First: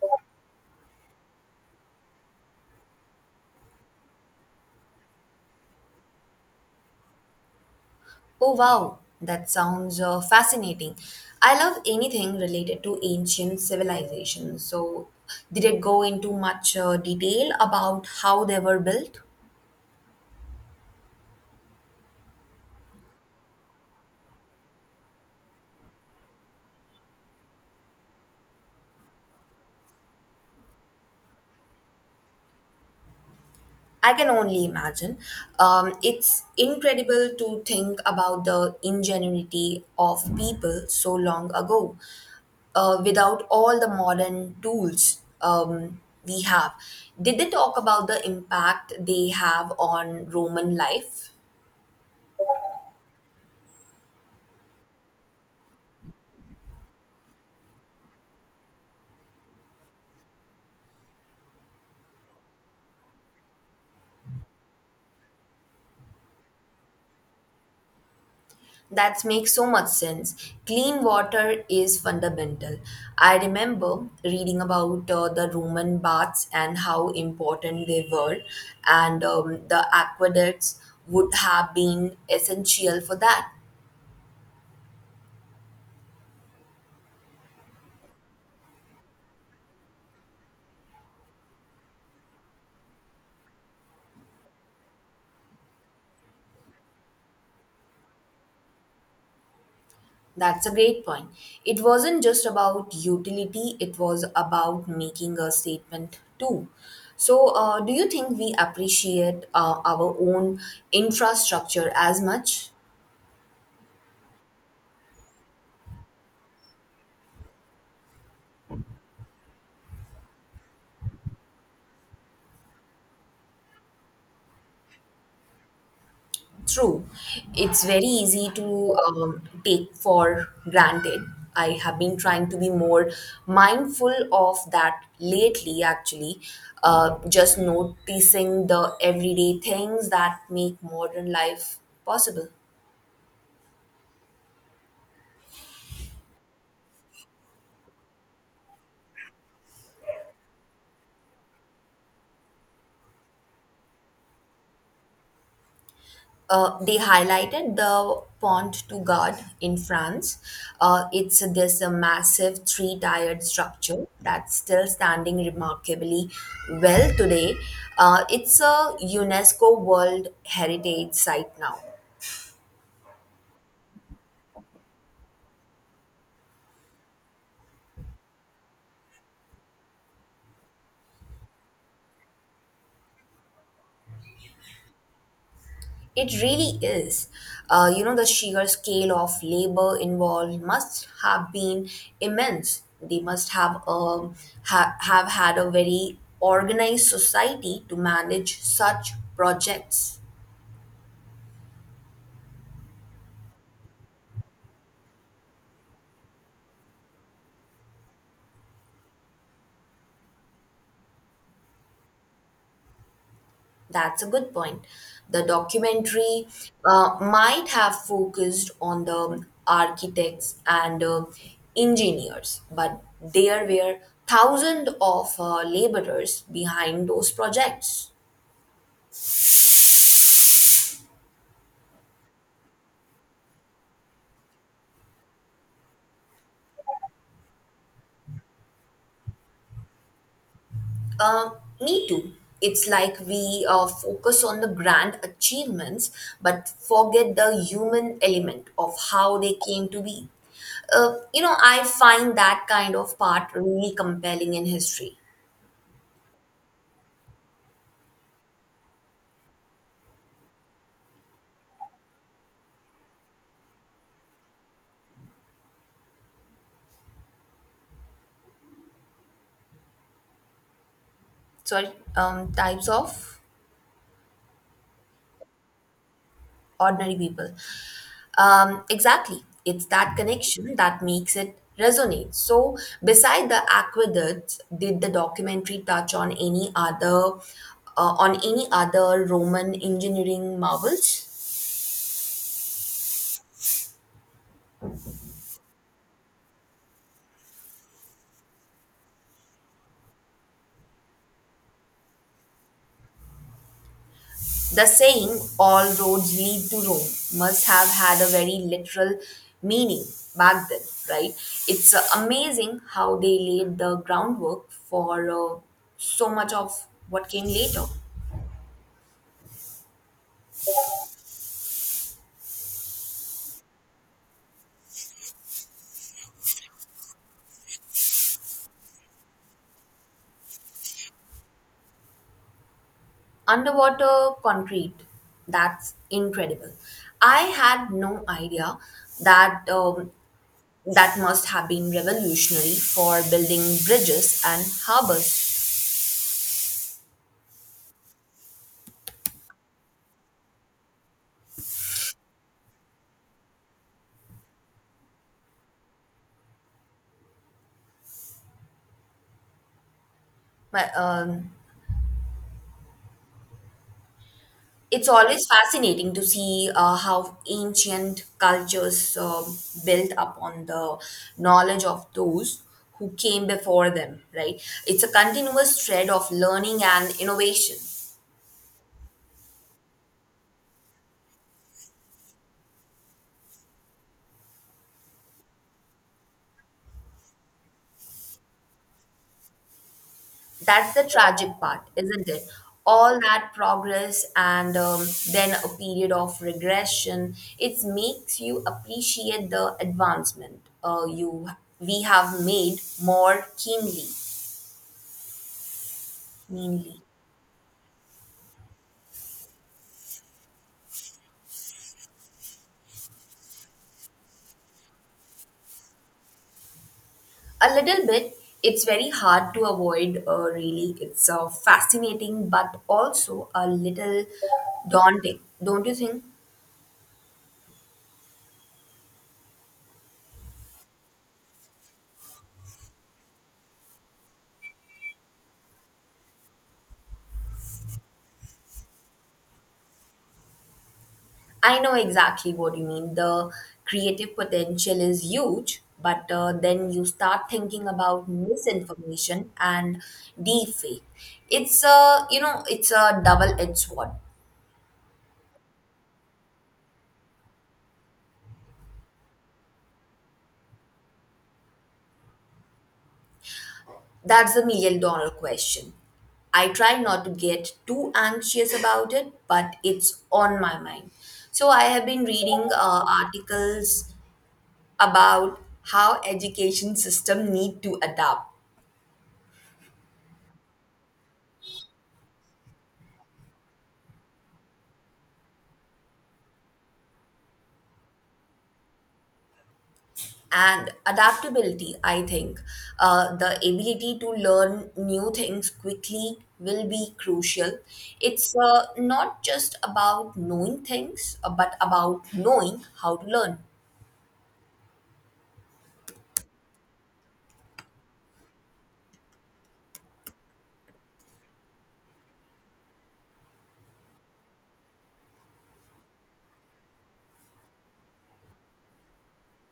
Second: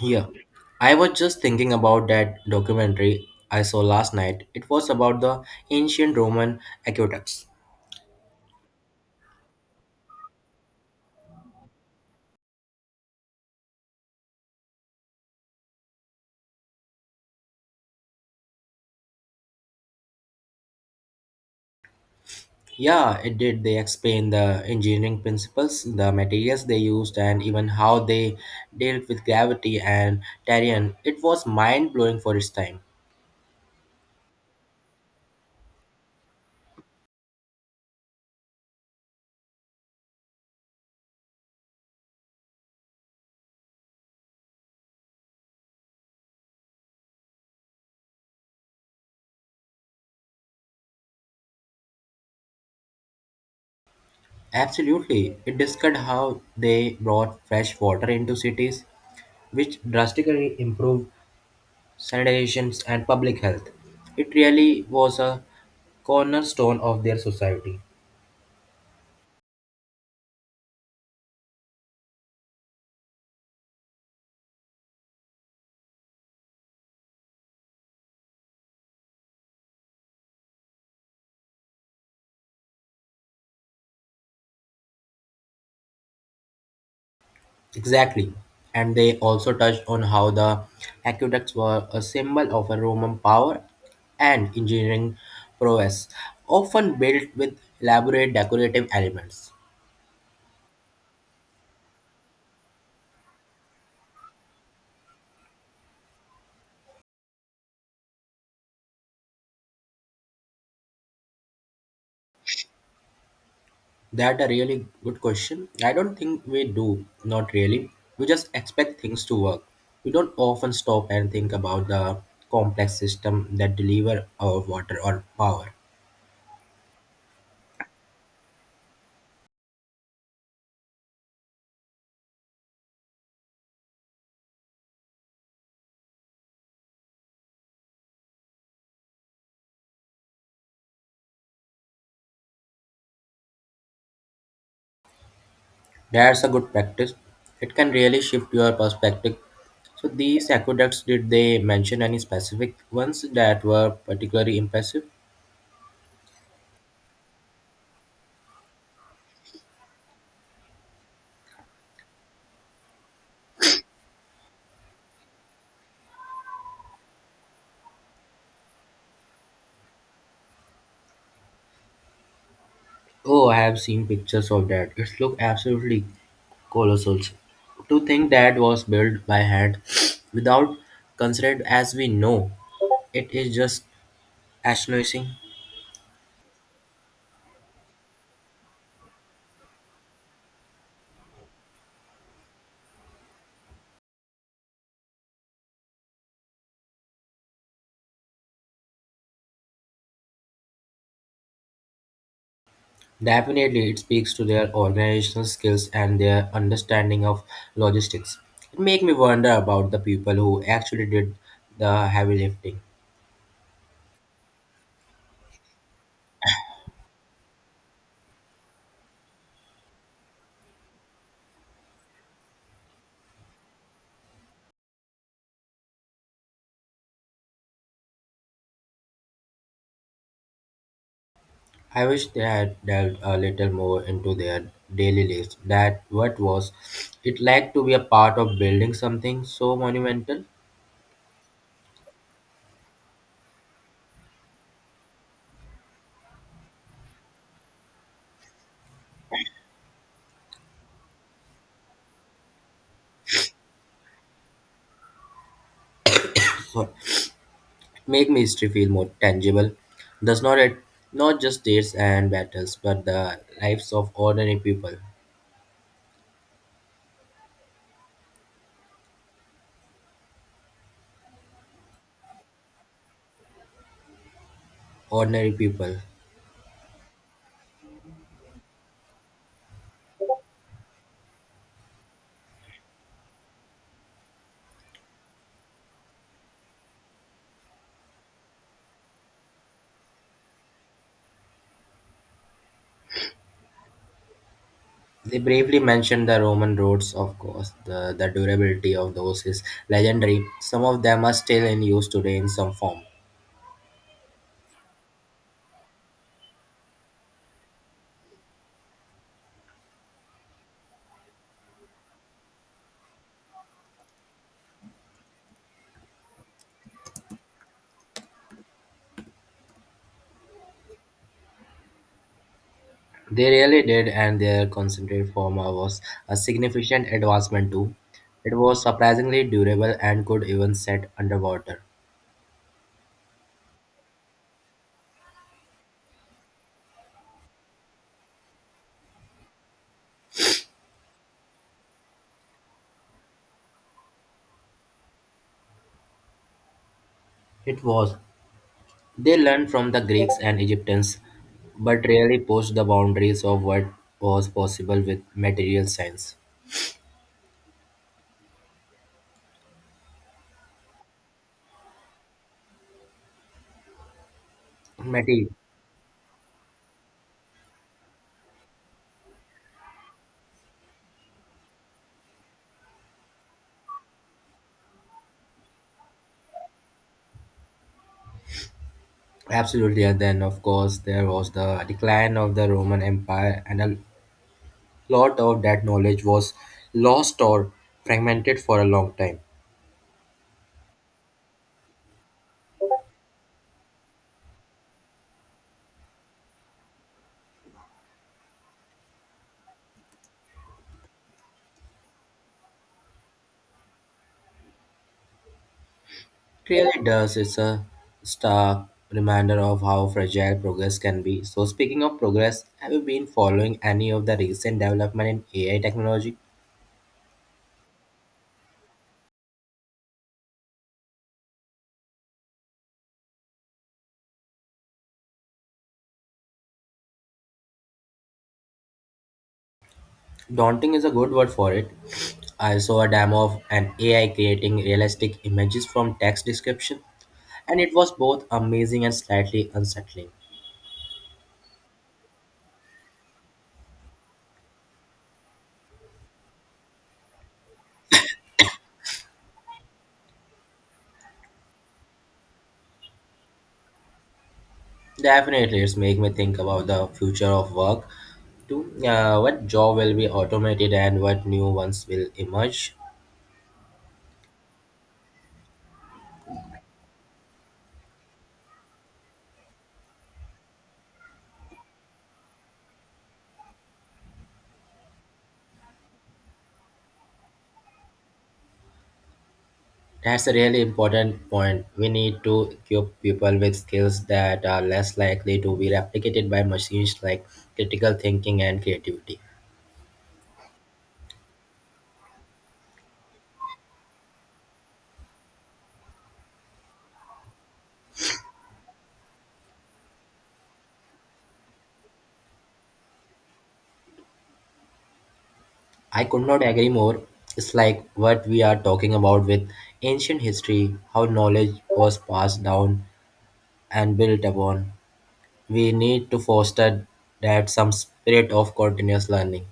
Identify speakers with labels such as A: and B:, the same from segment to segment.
A: Yeah, I was just thinking about that documentary I saw last night. It was about the ancient Roman aqueducts.
B: Oh, wow, that sounds fascinating. I love anything related to ancient civilizations. So, did it go into much detail about how they were built?
A: Yeah, it did. They explain the engineering principles, the materials they used, and even how they dealt with gravity and terrain. It was mind blowing for its time.
B: I can only imagine. It's incredible to think about the ingenuity of people so long ago without all the modern tools we have. Did they talk about the impact they have on Roman life?
A: Absolutely. It discussed how they brought fresh water into cities, which drastically improved sanitations, and public health. It really was a cornerstone of their society.
B: That makes so much sense. Clean water is fundamental. I remember reading about the Roman baths and how important they were, and the aqueducts would have been essential for that.
A: Exactly. And they also touched on how the aqueducts were a symbol of a Roman power and engineering prowess, often built with elaborate decorative elements.
B: That's a great point. It wasn't just about utility, it was about making a statement too. So, do you think we appreciate our own infrastructure as much?
A: That a really good question. I don't think we do, not really. We just expect things to work. We don't often stop and think about the complex system that deliver our water or power.
B: True. It's very easy to take for granted. I have been trying to be more mindful of that lately, actually. Just noticing the everyday things that make modern life possible.
A: That's a good practice. It can really shift your perspective. So these aqueducts, did they mention any specific ones that were particularly impressive?
B: They highlighted the Pont du Gard in France. It's this massive three-tiered structure that's still standing remarkably well today. It's a UNESCO World Heritage Site now.
A: Oh, I have seen pictures of that. It looked absolutely colossal. To think that was built by hand without constraint as we know, it is just astonishing.
B: It really is. The sheer scale of labor involved must have been immense. They must have have had a very organized society to manage such projects.
A: Definitely, it speaks to their organizational skills and their understanding of logistics. It makes me wonder about the people who actually did the heavy lifting.
B: That's a good point. The documentary might have focused on the architects and engineers, but there were thousands of laborers behind those projects.
A: I wish they had delved a little more into their daily lives. That what was it like to be a part of building something so monumental?
B: Uh, Me too. It's like we focus on the grand achievements, but forget the human element of how they came to be. I find that kind of part really compelling in history.
A: Sorry. Make me history feel more tangible. Does not it not just dates and battles, but the lives of ordinary people.
B: Sorry, types of
A: Ordinary people.
B: ordinary people. Exactly. It's that connection that makes it resonate. So, beside the aqueducts, did the documentary touch on any other on any other Roman engineering marvels?
A: They briefly mention the Roman roads, of course; the durability of those is legendary. Some of them are still in use today in some form.
B: The saying "all roads lead to Rome" must have had a very literal meaning back then, right? It's amazing how they laid the groundwork for so much of what came later.
A: They really did, and their concentrated form was a significant advancement too. It was surprisingly durable and could even set underwater.
B: Underwater concrete. That's incredible. I had no idea that that must have been revolutionary for building bridges and harbors.
A: It was. They learned from the Greeks and Egyptians, but really pushed the boundaries of what was possible with material science.
B: But it's always
A: Matty.
B: fascinating to see how ancient cultures built upon the knowledge of those who came before them. Right? It's a continuous thread of learning and innovation.
A: Absolutely, and then of course there was the decline of the Roman Empire, and a lot of that knowledge was lost or fragmented for a long time.
B: That's the tragic part, isn't it? All that progress and then a period of regression. It makes you appreciate the advancement you we have made more keenly,
A: It really
B: meanly.
A: does. It's a stark reminder of how fragile progress can be. So, speaking of progress, have you been following any of the recent development in AI technology?
B: A little bit. It's very hard to avoid. Really, it's fascinating, but also a little daunting, don't you think?
A: Daunting is a good word for it. I saw a demo of an AI creating realistic images from text description, and it was both amazing and slightly unsettling.
B: I know exactly what you mean. The creative potential is huge, but then you start thinking about misinformation and deepfake. It's a double-edged sword.
A: Definitely, it's make me think about the future of work too. What job will be automated and what new ones will emerge?
B: That's the million-dollar question. I try not to get too anxious about it, but it's on my mind. So I have been reading articles about how education system need to adapt
A: That's a really important point. We need to equip people with skills that are less likely to be replicated by machines like critical thinking and creativity.
B: and adaptability. I think the ability to learn new things quickly will be crucial. It's not just about knowing things but about knowing how to learn.
A: I could not agree more. It's like what we are talking about with ancient history, how knowledge was passed down and built upon. We need to foster that some spirit of continuous learning.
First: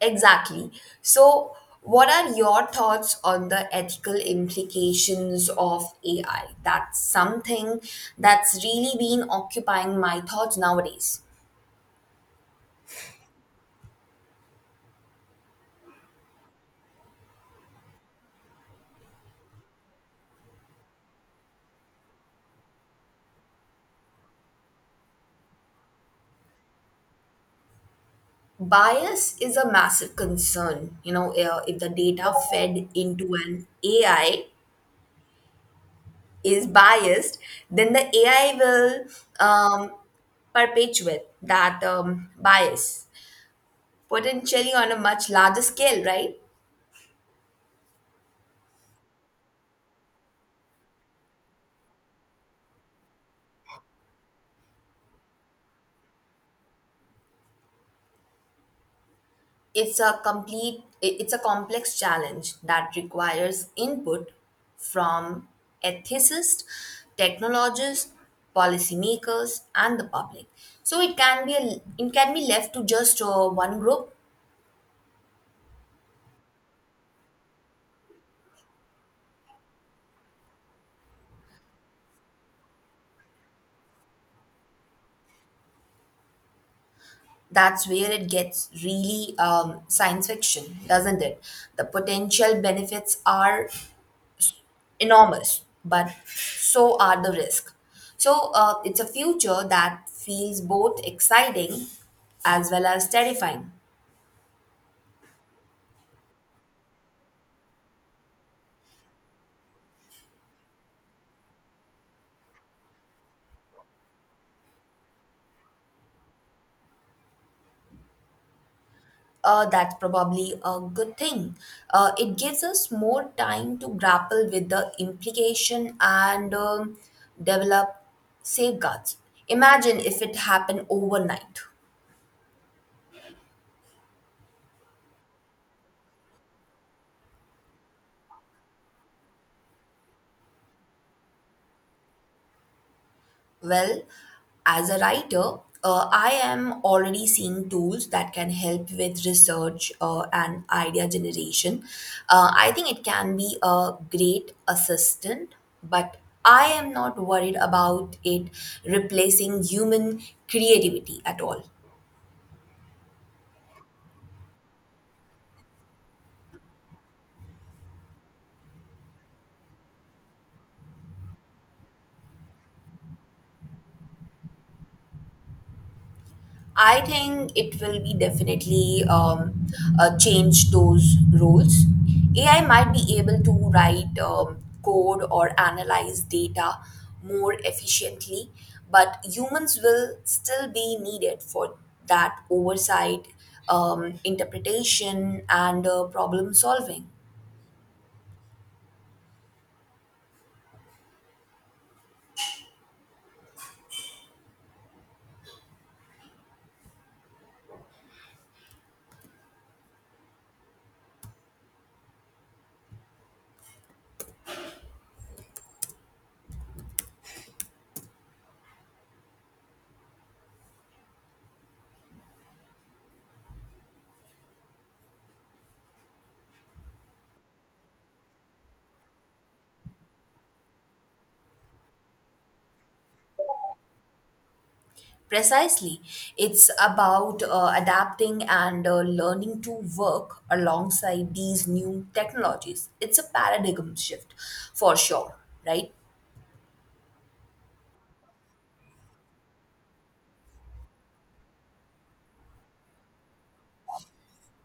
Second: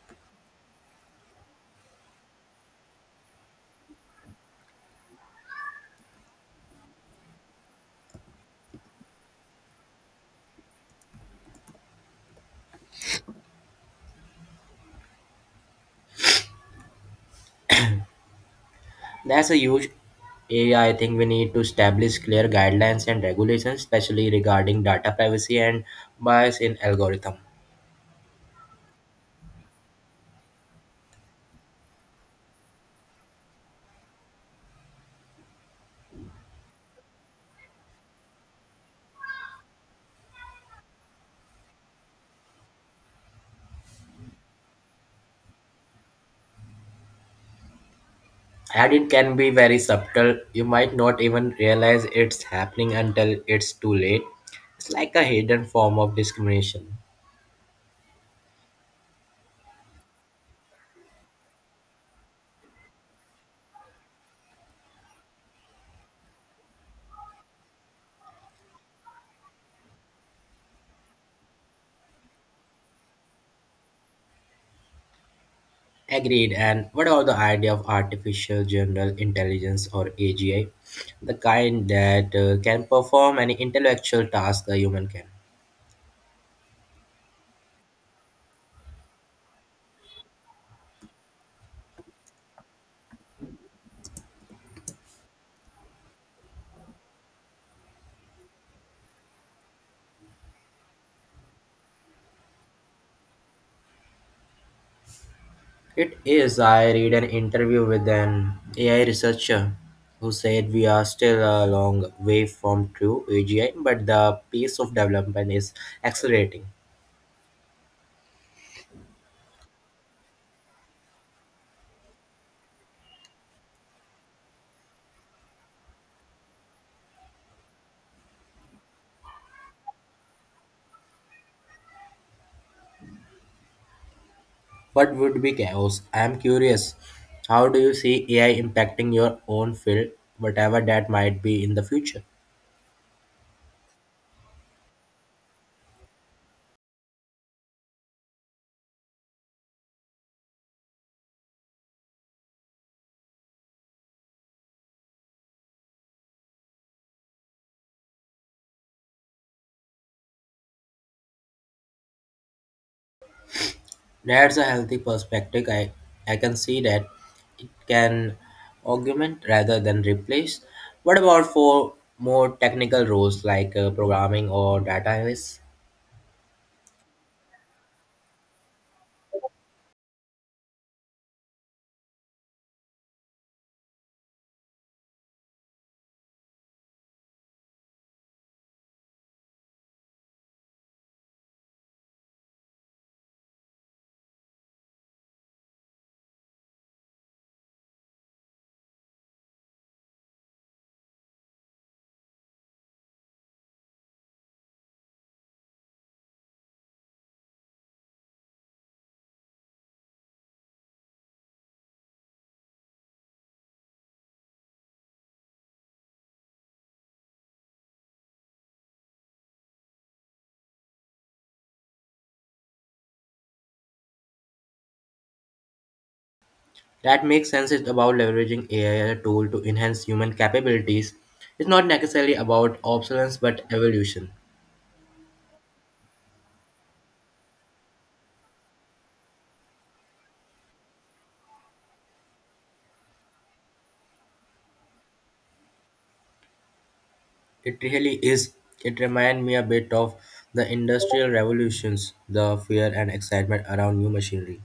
B: Exactly. So what are your thoughts on the ethical implications of ai? That's something that's really been occupying my thoughts nowadays.
A: That's a huge area I think we need to establish clear guidelines and regulations, especially regarding data privacy and bias in algorithm.
B: Bias is a massive concern. If the data fed into an ai is biased, then the ai will um, perpetuate that bias, potentially on a much larger scale, right?
A: And it can be very subtle. You might not even realize it's happening until it's too late. It's like a hidden form of discrimination.
B: it's a complete it's a complex challenge that requires input from ethicists, technologists, policymakers, and the public. So it can be it can be left to just one group.
A: Agreed. And what about the idea of artificial general intelligence or AGI, the kind that can perform any intellectual task a human can?
B: That's where it gets really science fiction, doesn't it? The potential benefits are enormous, but so are the risks. So it's a future that feels both exciting as well as terrifying.
A: It is. I read an interview with an AI researcher who said we are still a long way from true AGI, but the pace of development is accelerating.
B: That's probably a good thing. It gives us more time to grapple with the implication and develop safeguards. Imagine if it happened overnight.
A: What would be chaos? I am curious. How do you see AI impacting your own field, whatever that might be in the future?
B: Well, as a writer, I am already seeing tools that can help with research and idea generation. I think it can be a great assistant, but I am not worried about it replacing human creativity at all.
A: That's a healthy perspective. I can see that it can augment rather than replace. What about for more technical roles like programming or data analysis?
B: I think it will be definitely change those roles. AI might be able to write code or analyze data more efficiently, but humans will still be needed for that oversight, interpretation, and problem solving.
A: That makes sense. It's about leveraging AI as a tool to enhance human capabilities. It's not necessarily about obsolescence but evolution.
B: Precisely. It's about adapting and learning to work alongside these new technologies. It's a paradigm shift for sure, right?
A: It really is. It reminds me a bit of the industrial revolutions, the fear and excitement around new machinery.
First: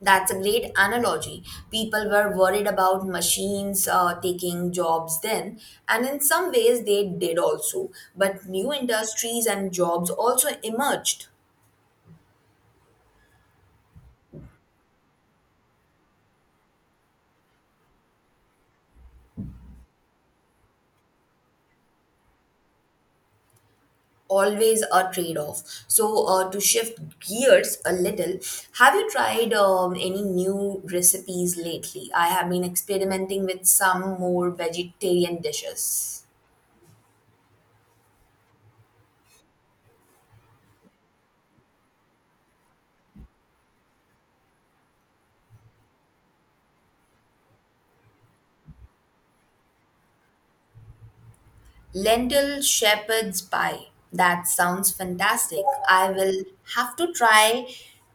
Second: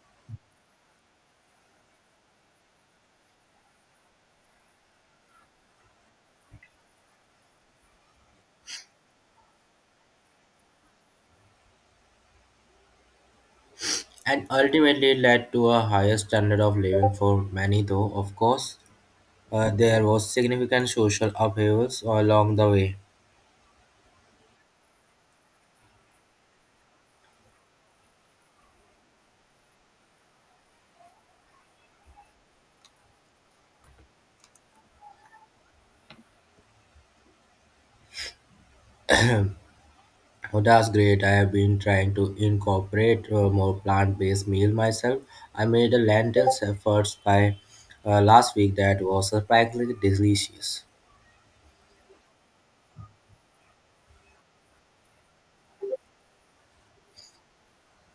B: That's a great analogy. People were worried about machines taking jobs then, and in some ways they did also. But new industries and jobs also emerged.
A: And ultimately led to a higher standard of living for many, though, of course, there was significant social upheavals along the way.
B: Always a trade-off. So, to shift gears a little, have you tried any new recipes lately? I have been experimenting with some more vegetarian dishes.
A: Oh, that's great. I have been trying to incorporate more plant based meal myself. I made a lentils efforts by last week that was surprisingly delicious.
B: Lentil shepherd's pie. That sounds fantastic. I will have to try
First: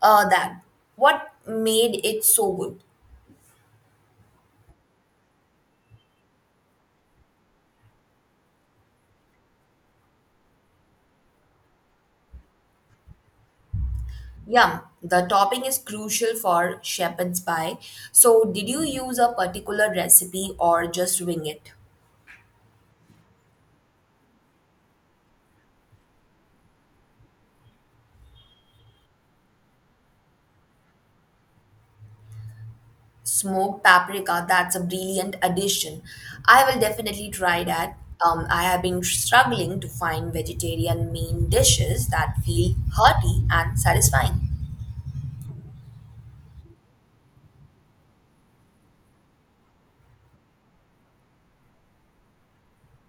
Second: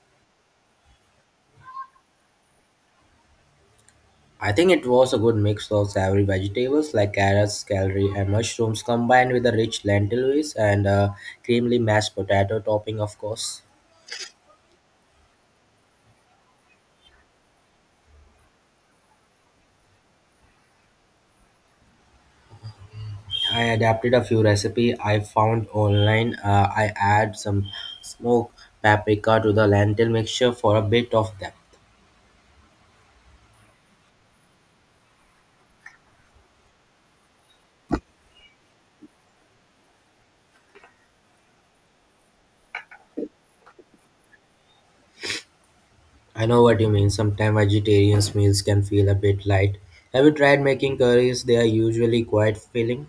B: that. What made it so good?
A: I think it was a good mix of savory vegetables like carrots, celery, and mushrooms combined with a rich lentil base and a creamily mashed potato topping, of course.
B: Yum. The topping is crucial for shepherd's pie. So, did you use a particular recipe or just wing it?
A: I adapted a few recipe I found online. I add some smoked paprika to the lentil mixture for a bit of depth.
B: Smoked paprika, that's a brilliant addition. I will definitely try that. I have been struggling to find vegetarian main dishes that feel hearty and satisfying.
A: I know what you mean. Sometimes vegetarian meals can feel a bit light. Have you tried making curries? They are usually quite filling.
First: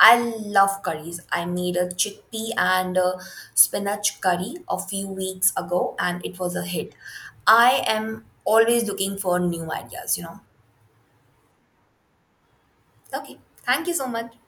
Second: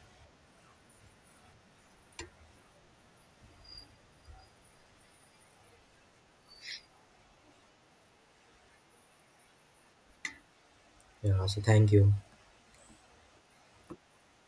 B: I love curries. I made a chickpea and a spinach curry a few weeks ago and it was a hit. I am always looking for new ideas, you know.
A: Yeah. So thank you.
B: Okay, thank you so much.